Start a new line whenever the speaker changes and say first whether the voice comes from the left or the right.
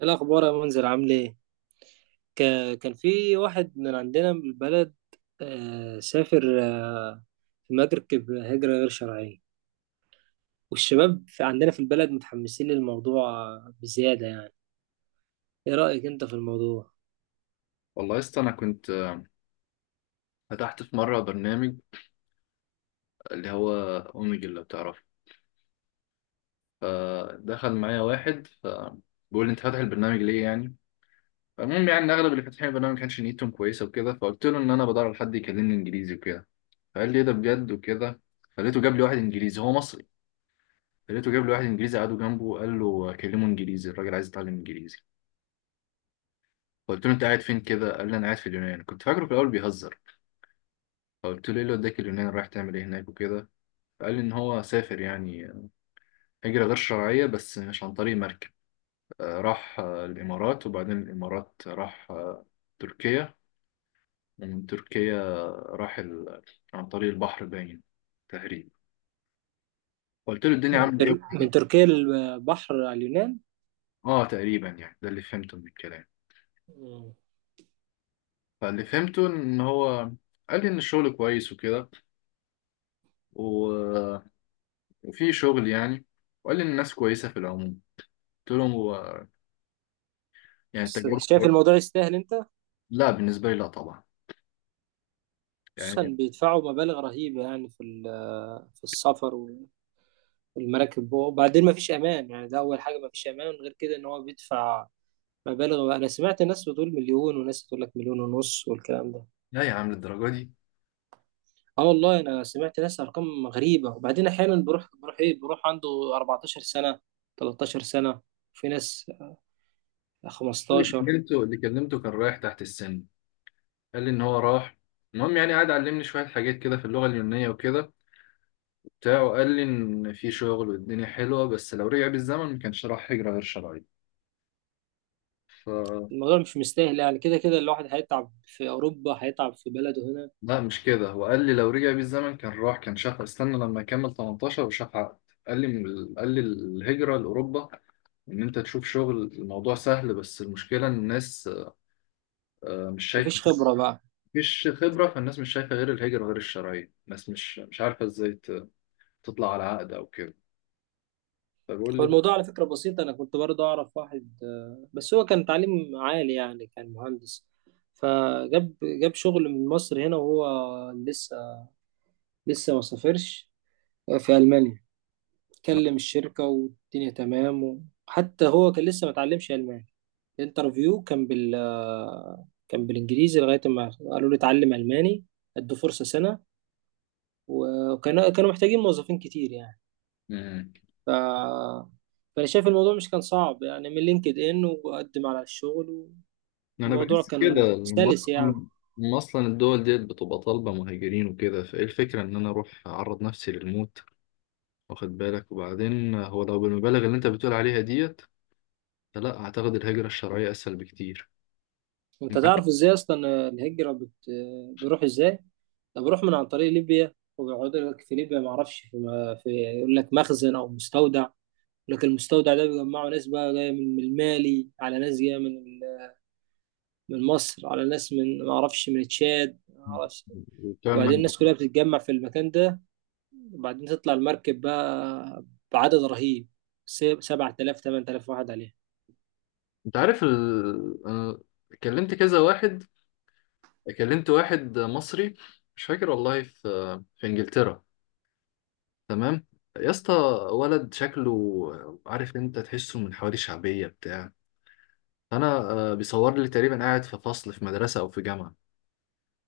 right: إيه الأخبار يا منذر، عامل إيه؟ كان في واحد من عندنا من البلد، سافر في مركب هجرة غير شرعية. والشباب في عندنا في البلد متحمسين للموضوع بزيادة يعني. إيه رأيك أنت في الموضوع؟
left: والله يا اسطى انا كنت فتحت في مره برنامج اللي هو اوميجل لو تعرفه. فدخل معايا واحد فبيقول لي: انت فاتح البرنامج ليه يعني؟ فالمهم يعني إن اغلب اللي فاتحين البرنامج ما كانش نيتهم كويسه وكده. فقلت له ان انا بدور على حد يكلمني انجليزي وكده. فقال لي: ايه ده بجد وكده؟ فلقيته جاب لي واحد انجليزي هو مصري. فلقيته جاب لي واحد انجليزي، قعدوا جنبه وقال له كلمه انجليزي، الراجل عايز يتعلم انجليزي. فقلت له: انت قاعد فين كده؟ قال لي: انا قاعد في اليونان. كنت فاكره في الاول بيهزر. فقلت له: ايه اللي وداك اليونان، رايح تعمل ايه هناك وكده؟ فقال لي ان هو سافر يعني هجرة غير شرعية بس مش عن طريق مركب. راح الإمارات، وبعدين الإمارات راح تركيا، ومن تركيا راح عن طريق البحر باين تقريبا. قلت له: الدنيا عاملة إيه
right: من
left: وكده؟
right: تركيا للبحر على اليونان؟
left: آه، تقريبا يعني ده اللي فهمته من الكلام.
right: مم.
left: فاللي فهمته إن هو قال لي إن الشغل كويس وكده و- وفي شغل يعني. وقال لي إن الناس كويسة في العموم. قلت له: هو يعني
right: بس
left: التجربة
right: شايف
left: كويسة؟
right: الموضوع يستاهل أنت؟
left: لا، بالنسبة لي لا طبعا
right: خصوصا
left: يعني.
right: بيدفعوا مبالغ رهيبة يعني في ال- آه، في السفر والمراكب. وبعدين مفيش أمان، يعني ده أول حاجة مفيش أمان، غير كده إن هو بيدفع مبالغ بقى. انا سمعت ناس بتقول مليون وناس تقول لك مليون ونص والكلام ده.
left: لا يا عم للدرجة دي.
right: اه والله انا سمعت ناس ارقام غريبه، وبعدين احيانا بروح عنده 14 سنه، 13 سنه، في ناس
left: اللي
right: 15.
left: كلمته، اللي كلمته كان رايح تحت السن. قال لي ان هو راح. المهم يعني قعد علمني شويه حاجات كده في اللغه اليونانيه وكده وبتاع، وقال لي ان في شغل والدنيا حلوه، بس لو رجع بالزمن ما كانش راح هجره غير شرعيه. ف
right: الموضوع مش مستاهل يعني، كده كده الواحد هيتعب في اوروبا هيتعب في بلده هنا.
left: لا مش كده، هو قال لي لو رجع بالزمن كان راح كان شاف، استنى لما يكمل 18 وشاف عقد. قال لي قال لي الهجره لاوروبا ان انت تشوف شغل، الموضوع سهل، بس المشكله ان الناس مش شايفه.
right: مفيش خبره بقى.
left: مفيش خبره، فالناس مش شايفه غير الهجره غير الشرعيه. الناس مش عارفه ازاي تطلع على عقد او كده.
right: هو
left: فبقول
right: الموضوع على فكره بسيط، انا كنت برضه اعرف واحد بس هو كان تعليم عالي يعني، كان مهندس. فجاب شغل من مصر هنا وهو لسه ما سافرش. في ألمانيا كلم الشركة والدنيا تمام، وحتى هو كان لسه ما اتعلمش ألماني. الانترفيو كان بالإنجليزي لغاية ما قالوا لي اتعلم ألماني. ادوا فرصة سنة. وكانوا محتاجين موظفين كتير يعني.
left: لي
right: ف... فأنا شايف الموضوع مش كان صعب يعني، من لينكد إن وقدم على الشغل
left: انا
right: والموضوع
left: بحس
right: كان
left: كده ان
right: سلس يعني.
left: اصلا، إن أصلاً الدول ديت بتبقى طالبه مهاجرين وكده، فايه الفكره ان انا اروح اعرض نفسي للموت؟ واخد بالك. وبعدين هو لو بالمبالغ اللي انت بتقول عليها ديت، فلا اعتقد، الهجره الشرعيه اسهل بكتير.
right: أنت
left: انت عارف
right: تعرف إزاي أصلا بيروح إزاي؟ انا بروح من عن طريق ليبيا، وبيقعدوا لك في ليبيا، ما اعرفش ما في، يقول لك مخزن او مستودع. يقول لك المستودع ده بيجمعوا ناس بقى جايه من المالي، على ناس جايه من مصر، على ناس من، ما اعرفش، من تشاد، ما اعرفش.
left: بتوع
right: وبعدين
left: المجمع.
right: الناس كلها بتتجمع في المكان ده، وبعدين تطلع المركب بقى بعدد رهيب، 7000 8000 واحد عليها.
left: أنت عارف انا كلمت كذا واحد. كلمت واحد مصري، مش فاكر والله، في في انجلترا. تمام يا اسطى، ولد شكله، عارف، انت تحسه من حواري شعبيه بتاع انا بيصور لي تقريبا قاعد في فصل في مدرسه او في جامعه.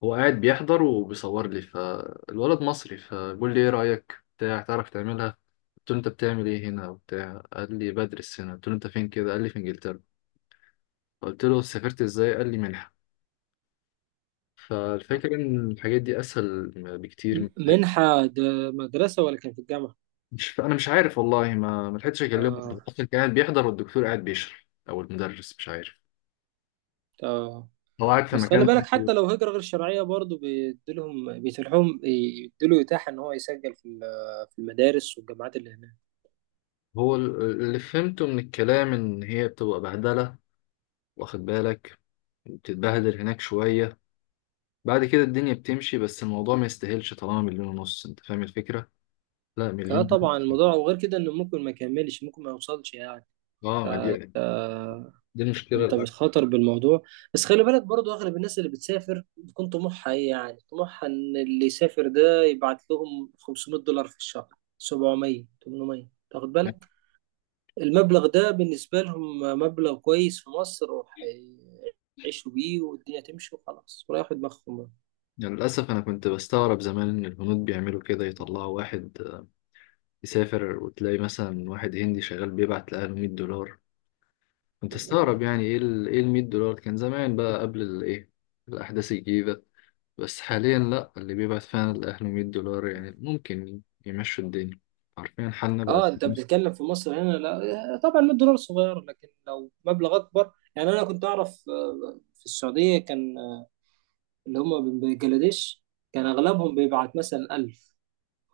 left: هو قاعد بيحضر وبيصور لي، فالولد مصري فبيقول لي: ايه رايك بتاع تعرف تعملها؟ قلت له: انت بتعمل ايه هنا وبتاع؟ قال لي: بدرس هنا. قلت له: انت فين كده؟ قال لي: في انجلترا. قلت له: سافرت ازاي؟ قال لي: منحه. فالفكره ان الحاجات دي اسهل بكتير من
right: منحة ده، مدرسة ولا كان في الجامعة؟
left: مش، انا مش عارف والله، ما لحقتش اكلمه.
right: آه.
left: اصلا كان قاعد بيحضر والدكتور قاعد بيشرح او المدرس مش عارف،
right: آه.
left: هو قاعد في
right: بس خلي
left: مكان.
right: بالك، حتى لو هجرة غير شرعية برضه بيديلهم، بيتيحهم بيديله إتاحة إن هو يسجل في المدارس والجامعات اللي هناك.
left: اللي فهمته من الكلام إن هي بتبقى بهدلة، واخد بالك، بتتبهدل هناك شوية، بعد كده الدنيا بتمشي، بس الموضوع ما يستاهلش طالما مليون ونص. انت فاهم الفكرة؟ لا، مليون
right: اه طبعا
left: ونص.
right: الموضوع، وغير كده إنه ممكن ما يكملش، ممكن ما يوصلش يعني.
left: اه،
right: ف
left: ما دي،
right: آه،
left: دي المشكلة
right: أنت
left: الأكبر
right: بتخاطر بالموضوع. بس خلي بالك برضه، أغلب الناس اللي بتسافر بتكون طموحها إيه؟ يعني طموحها إن اللي يسافر ده يبعت لهم 500 دولار في الشهر، 700 800، تاخد
left: يعني.
right: بالك. المبلغ ده بالنسبة لهم مبلغ كويس في مصر، وهيعيشوا بيه والدنيا تمشي وخلاص، وياخد دماغهم بقى.
left: للأسف أنا كنت بستغرب زمان إن الهنود بيعملوا كده، يطلعوا واحد يسافر وتلاقي مثلا واحد هندي شغال بيبعت لأهله 100 دولار. كنت استغرب يعني إيه ال 100 دولار؟ كان زمان بقى قبل الإيه، الأحداث الجديدة. بس حاليا لأ، اللي بيبعت فعلا لأهله 100 دولار يعني ممكن يمشوا الدنيا، عارفين حالنا بقى.
right: اه انت بتتكلم في مصر هنا، لا طبعا 100 دولار صغير، لكن لو مبلغ اكبر يعني. انا كنت اعرف في السعودية، كان اللي هم من بنجلاديش، كان اغلبهم بيبعت مثلا 1000.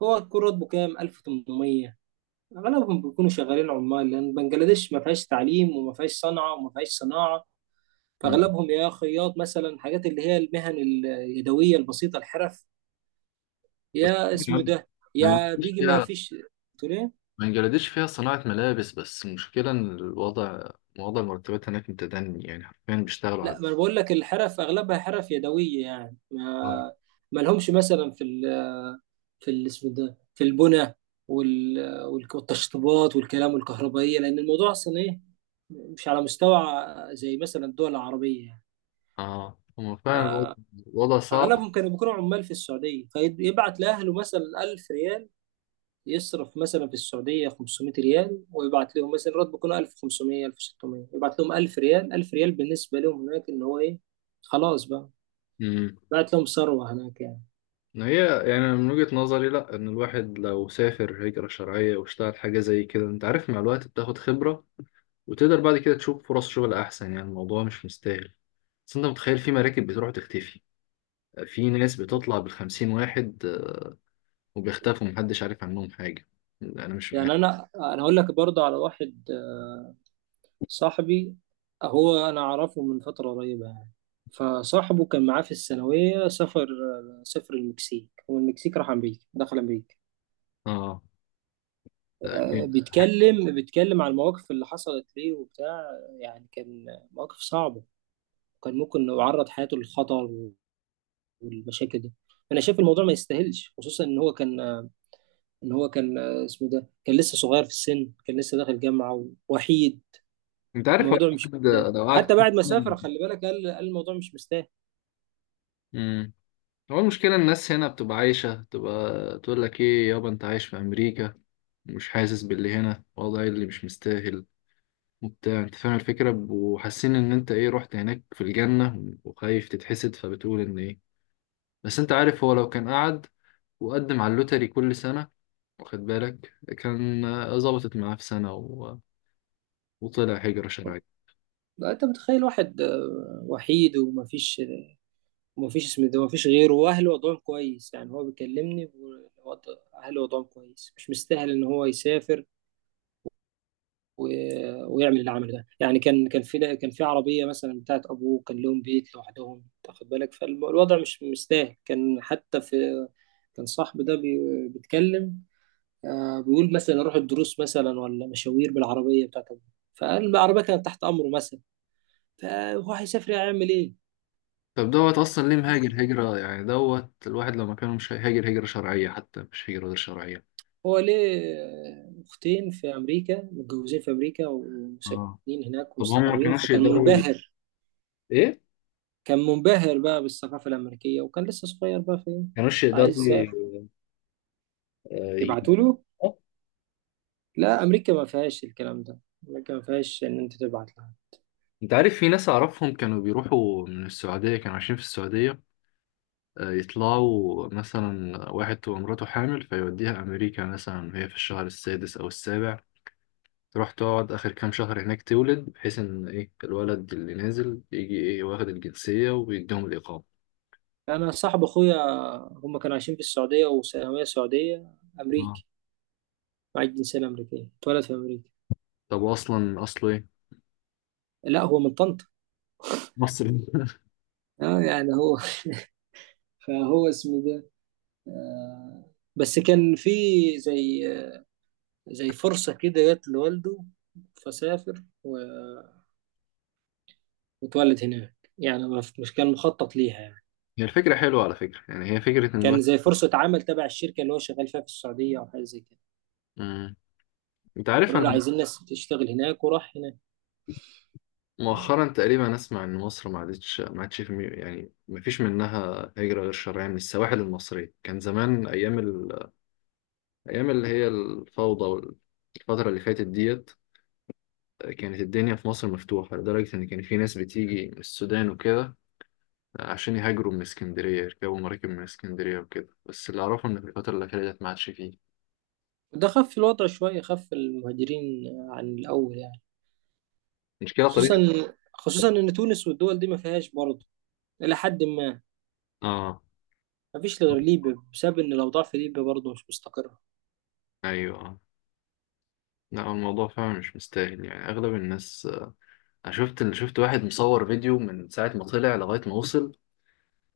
right: هو يكون راتبه كام؟ 1800. اغلبهم بيكونوا شغالين عمال، لان بنجلاديش ما فيهاش تعليم وما فيهاش صنعة وما فيهاش صناعة.
left: مم.
right: فاغلبهم يا خياط مثلا، حاجات اللي هي المهن اليدويه البسيطه، الحرف.
left: بس
right: يا اسمه
left: يعني
right: ده،
left: ما
right: يا
left: نجحليش
right: بيجي، ما
left: فيها.
right: فيش تقول ايه.
left: ما نجلدش فيها صناعة ملابس، بس المشكلة إن الوضع، وضع المرتبات هناك متدني، يعني حرفيا بيشتغلوا على
right: لا، ما انا بقول لك الحرف اغلبها حرف يدويه، يعني
left: آه.
right: ما ما لهمش مثلا اسمه ده، في البنى، وال... والتشطيبات والكلام والكهربائيه، لان الموضوع اصلا ايه، مش على مستوى زي مثلا الدول العربيه يعني.
left: اه، هو فعلا الوضع، الوضع صعب.
right: اغلبهم كانوا بيكونوا عمال في السعوديه، فيبعت لاهله مثلا 1000 ريال. يصرف مثلا في السعودية 500 ريال، ويبعت لهم مثلا، راتبه يكون 1500 1600، يبعت لهم 1000 ريال. 1000 ريال بالنسبة لهم هناك إن هو إيه، خلاص بقى،
left: امم
right: بعت لهم ثروة هناك يعني.
left: هي يعني من وجهة نظري لا، ان الواحد لو سافر هجرة شرعية واشتغل حاجة زي كده، انت عارف، مع الوقت بتاخد خبرة وتقدر بعد كده تشوف فرص شغل احسن، يعني الموضوع مش مستاهل. بس انت متخيل في مراكب بتروح تختفي؟ في ناس بتطلع بالخمسين واحد وبيختفوا، محدش عارف عنهم حاجة. لا، أنا مش
right: يعني
left: معاهم.
right: أنا هقول لك برضه على واحد صاحبي، هو أنا أعرفه من فترة قريبة يعني. فصاحبه كان معاه في الثانوية، سافر، سافر المكسيك، والمكسيك راح أمريكا، دخل أمريكا.
left: اه، لا جامد.
right: بيتكلم عن المواقف اللي حصلت ليه وبتاع. يعني كان مواقف صعبة، كان ممكن يعرض حياته للخطر والمشاكل دي. انا شايف الموضوع ما يستاهلش، خصوصا ان هو كان اسمه ده، كان لسه صغير في السن، كان لسه داخل جامعه، ووحيد.
left: أنت عارف هو
right: الموضوع مش مستاهل،
left: الواحد لو قعد
right: حتى
left: كام
right: بعد ما سافر
left: سنة-
right: خلي بالك، قال الموضوع مش مستاهل.
left: مم. هو المشكلة الناس هنا بتبقى عايشة، تبقى تقول لك: إيه يابا، أنت عايش في أمريكا ومش حاسس باللي هنا. والله اللي مش مستاهل وبتاع، أنت فاهم الفكرة، وحاسين إن أنت إيه، رحت هناك في الجنة وخايف تتحسد، فبتقول إن إيه. بس أنت عارف هو لو كان قعد وقدم على اللوتري كل سنة، واخد بالك، كان ظبطت معاه في سنة وطلع هجرة شرعية.
right: انت متخيل واحد وحيد ومفيش، ومفيش اسمه ده، مفيش غيره، واهله وضعهم كويس، يعني هو بيكلمني، اهله وضعهم كويس، مش مستاهل ان هو يسافر ويعمل العمل ده. يعني كان في عربيه مثلا بتاعت ابوه، كان لهم بيت لوحدهم، تاخد بالك، فالوضع مش سهل. كان حتى في، كان صاحبي ده بيتكلم، بيقول مثلا اروح الدروس مثلا، ولا مشاوير بالعربيه بتاعت ابوه، فقال العربيه كانت تحت امره مثلا. فهو هيسافر هيعمل ايه؟
left: طب دوت اصلا ليه مهاجر هجرة يعني، دوت الواحد لو ما كانوا مش هيهاجر هجرة شرعية حتى مش هجرة غير شرعية.
right: هو ليه اختين في امريكا، متجوزين في امريكا
left: اه،
right: وساكنين هناك
left: طب هم ما
right: ومستقرين،
left: كانوش
right: فكان
left: يقدروا
right: منبهر
left: ايه، ما
right: كان منبهر بقى بالثقافة الأمريكية، وكان لسه صغير بقى في إيه؟
left: كانوش
right: عايز
left: يقدروا
right: يسافر،
left: آه، ي-
right: يبعتوا له.
left: آه.
right: لا أمريكا ما فيهاش الكلام ده، أمريكا ما فيهاش إن أنت تبعت لها.
left: انت عارف في ناس اعرفهم كانوا بيروحوا من السعودية، كانوا عايشين في السعودية. يطلعوا مثلا واحد تبقى مراته حامل فيوديها امريكا مثلا، وهي في الشهر السادس او السابع، تروح تقعد اخر كام شهر هناك تولد، بحيث ان ايه، الولد اللي نازل يجي ايه واخد الجنسية ويديهم الاقامة.
right: أنا صاحب أخويا، هم كانوا عايشين في السعودية، وثانوية سعودية.
left: اه،
right: أمريكي، معاه الجنسية الأمريكية، اتولد في أمريكا.
left: طب اصلا اصله ايه؟
right: لا هو من طنطا.
left: مصري
right: آه يعني هو فهو اسمه ده، آه بس كان في، زي زي فرصة كده جت لوالده، فسافر و- واتولد هناك يعني، مش كان مخطط ليها يعني.
left: هي الفكره حلوه على فكره يعني، هي فكره ان
right: كان
left: الواحد.
right: زي فرصة عمل تبع الشركة اللي هو شغال فيها في السعودية، أو حاجة زي كده.
left: مم. انت عارف
right: قالوا له
left: انا
right: عايزين ناس تشتغل هناك، وراح هناك.
left: مؤخرا تقريبا اسمع ان مصر ما عادتش، ما عادش في يعني ما فيش منها هجره غير شرعيه من السواحل المصريه. كان زمان ايام ايام اللي هي الفوضى والفتره اللي فاتت ديت كانت الدنيا في مصر مفتوحه لدرجه ان كان في ناس بتيجي من السودان وكده عشان يهاجروا من اسكندريه، يركبوا مراكب من اسكندريه وكده. بس اللي اعرفه ان في الفتره الاخيره ديت ما عادش فيه.
right: وده خف الوضع شوية، خف المهاجرين عن الأول يعني.
left: مشكله
right: خصوصا
left: طريقه.
right: خصوصا إن تونس والدول دي ما فيهاش برضه، إلى حد ما.
left: اه.
right: ما فيش غير ليبيا، بسبب إن الأوضاع في ليبيا برضه مش مستقرة.
left: ايوه. لا، هو الموضوع فعلا مش مستاهل، يعني اغلب الناس. انا شفت، شفت واحد مصور فيديو من ساعه ما طلع لغايه ما وصل،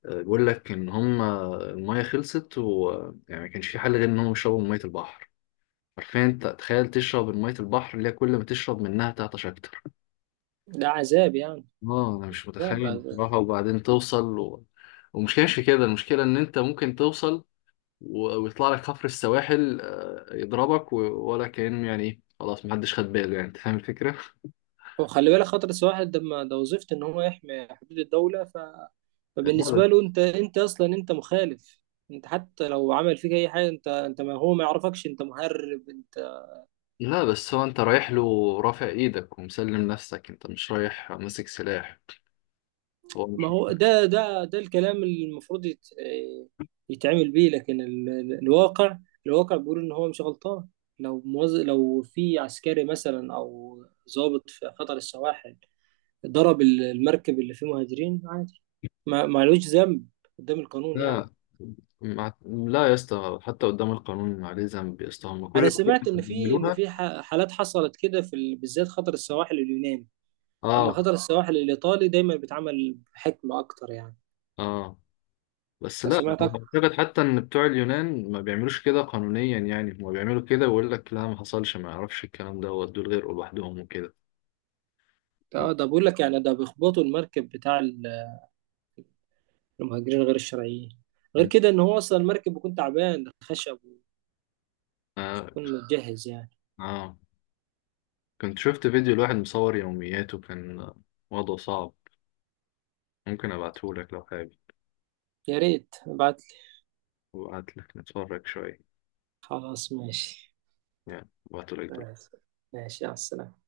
left: بيقول لك ان هم، المايه خلصت ويعني ما كانش في حل غير ان هم يشربوا من ميه البحر. عارفين انت تخيل تشرب من ميه البحر اللي هي كل ما تشرب منها تعطش اكتر؟
right: ده عذاب يعني،
left: اه، انا مش
right: عذاب.
left: متخيل بصراحه. وبعدين توصل ومشكلة في كده، المشكله ان انت ممكن توصل ويطلع لك حفر السواحل يضربك ولا كأن يعني ايه، خلاص محدش خد باله يعني. انت فاهم الفكره؟
right: وخلي بالك خطر السواحل ده ده وظيفته ان هو يحمي حدود الدوله.
left: لا.
right: فبالنسبه له، انت اصلا انت مخالف. انت حتى لو عمل فيك اي حاجه، انت ما هو ما يعرفكش، انت مهرب انت.
left: لا، بس هو انت رايح له رافع ايدك ومسلم نفسك، انت مش رايح ماسك سلاح، هو
right: ما
left: مش.
right: هو ده الكلام اللي المفروض يتعمل بيه، لكن الواقع بيقول ان هو مش غلطان. لو في عسكري مثلا، او ضابط في خطر السواحل، ضرب المركب اللي فيه مهاجرين، عادي، ما لهوش ذنب قدام القانون يعني.
left: لا، لا يا اسطى، حتى قدام القانون عليه ذنب يا اسطى، هم كل
right: انا
left: الحاجات
right: سمعت
left: اللي
right: ان في
left: بيعملوها.
right: حالات حصلت كده بالذات خطر السواحل اليوناني، اما
left: اه.
right: خطر السواحل الايطالي دايما بيتعمل بحكمه اكتر يعني.
left: اه، بس
right: انا
left: لا، أنا
right: سمعت اكتر.
left: اعتقد حتى ان بتوع اليونان ما بيعملوش كده قانونيا، يعني هم بيعملوا كده ويقول لك لا ما حصلش، ما يعرفش الكلام ده، ودول غير لوحدهم وكده.
right: اه ده بقول لك يعني، ده بيخبطوا المركب بتاع المهاجرين غير الشرعيين. غير كده ان هو اصلا المركب بيكون تعبان، ده خشب،
left: آه.
right: ويكون متجهز يعني.
left: اه، كنت شفت فيديو لواحد مصور يومياته، كان وضعه صعب، ممكن ابعته لك لو حابب
right: يا ريت ابعت لي.
left: وقعدت لك نتفرج شوية،
right: خلاص ماشي.
left: يعني وقت قليل.
right: ماشي، ماشي، على السلامه.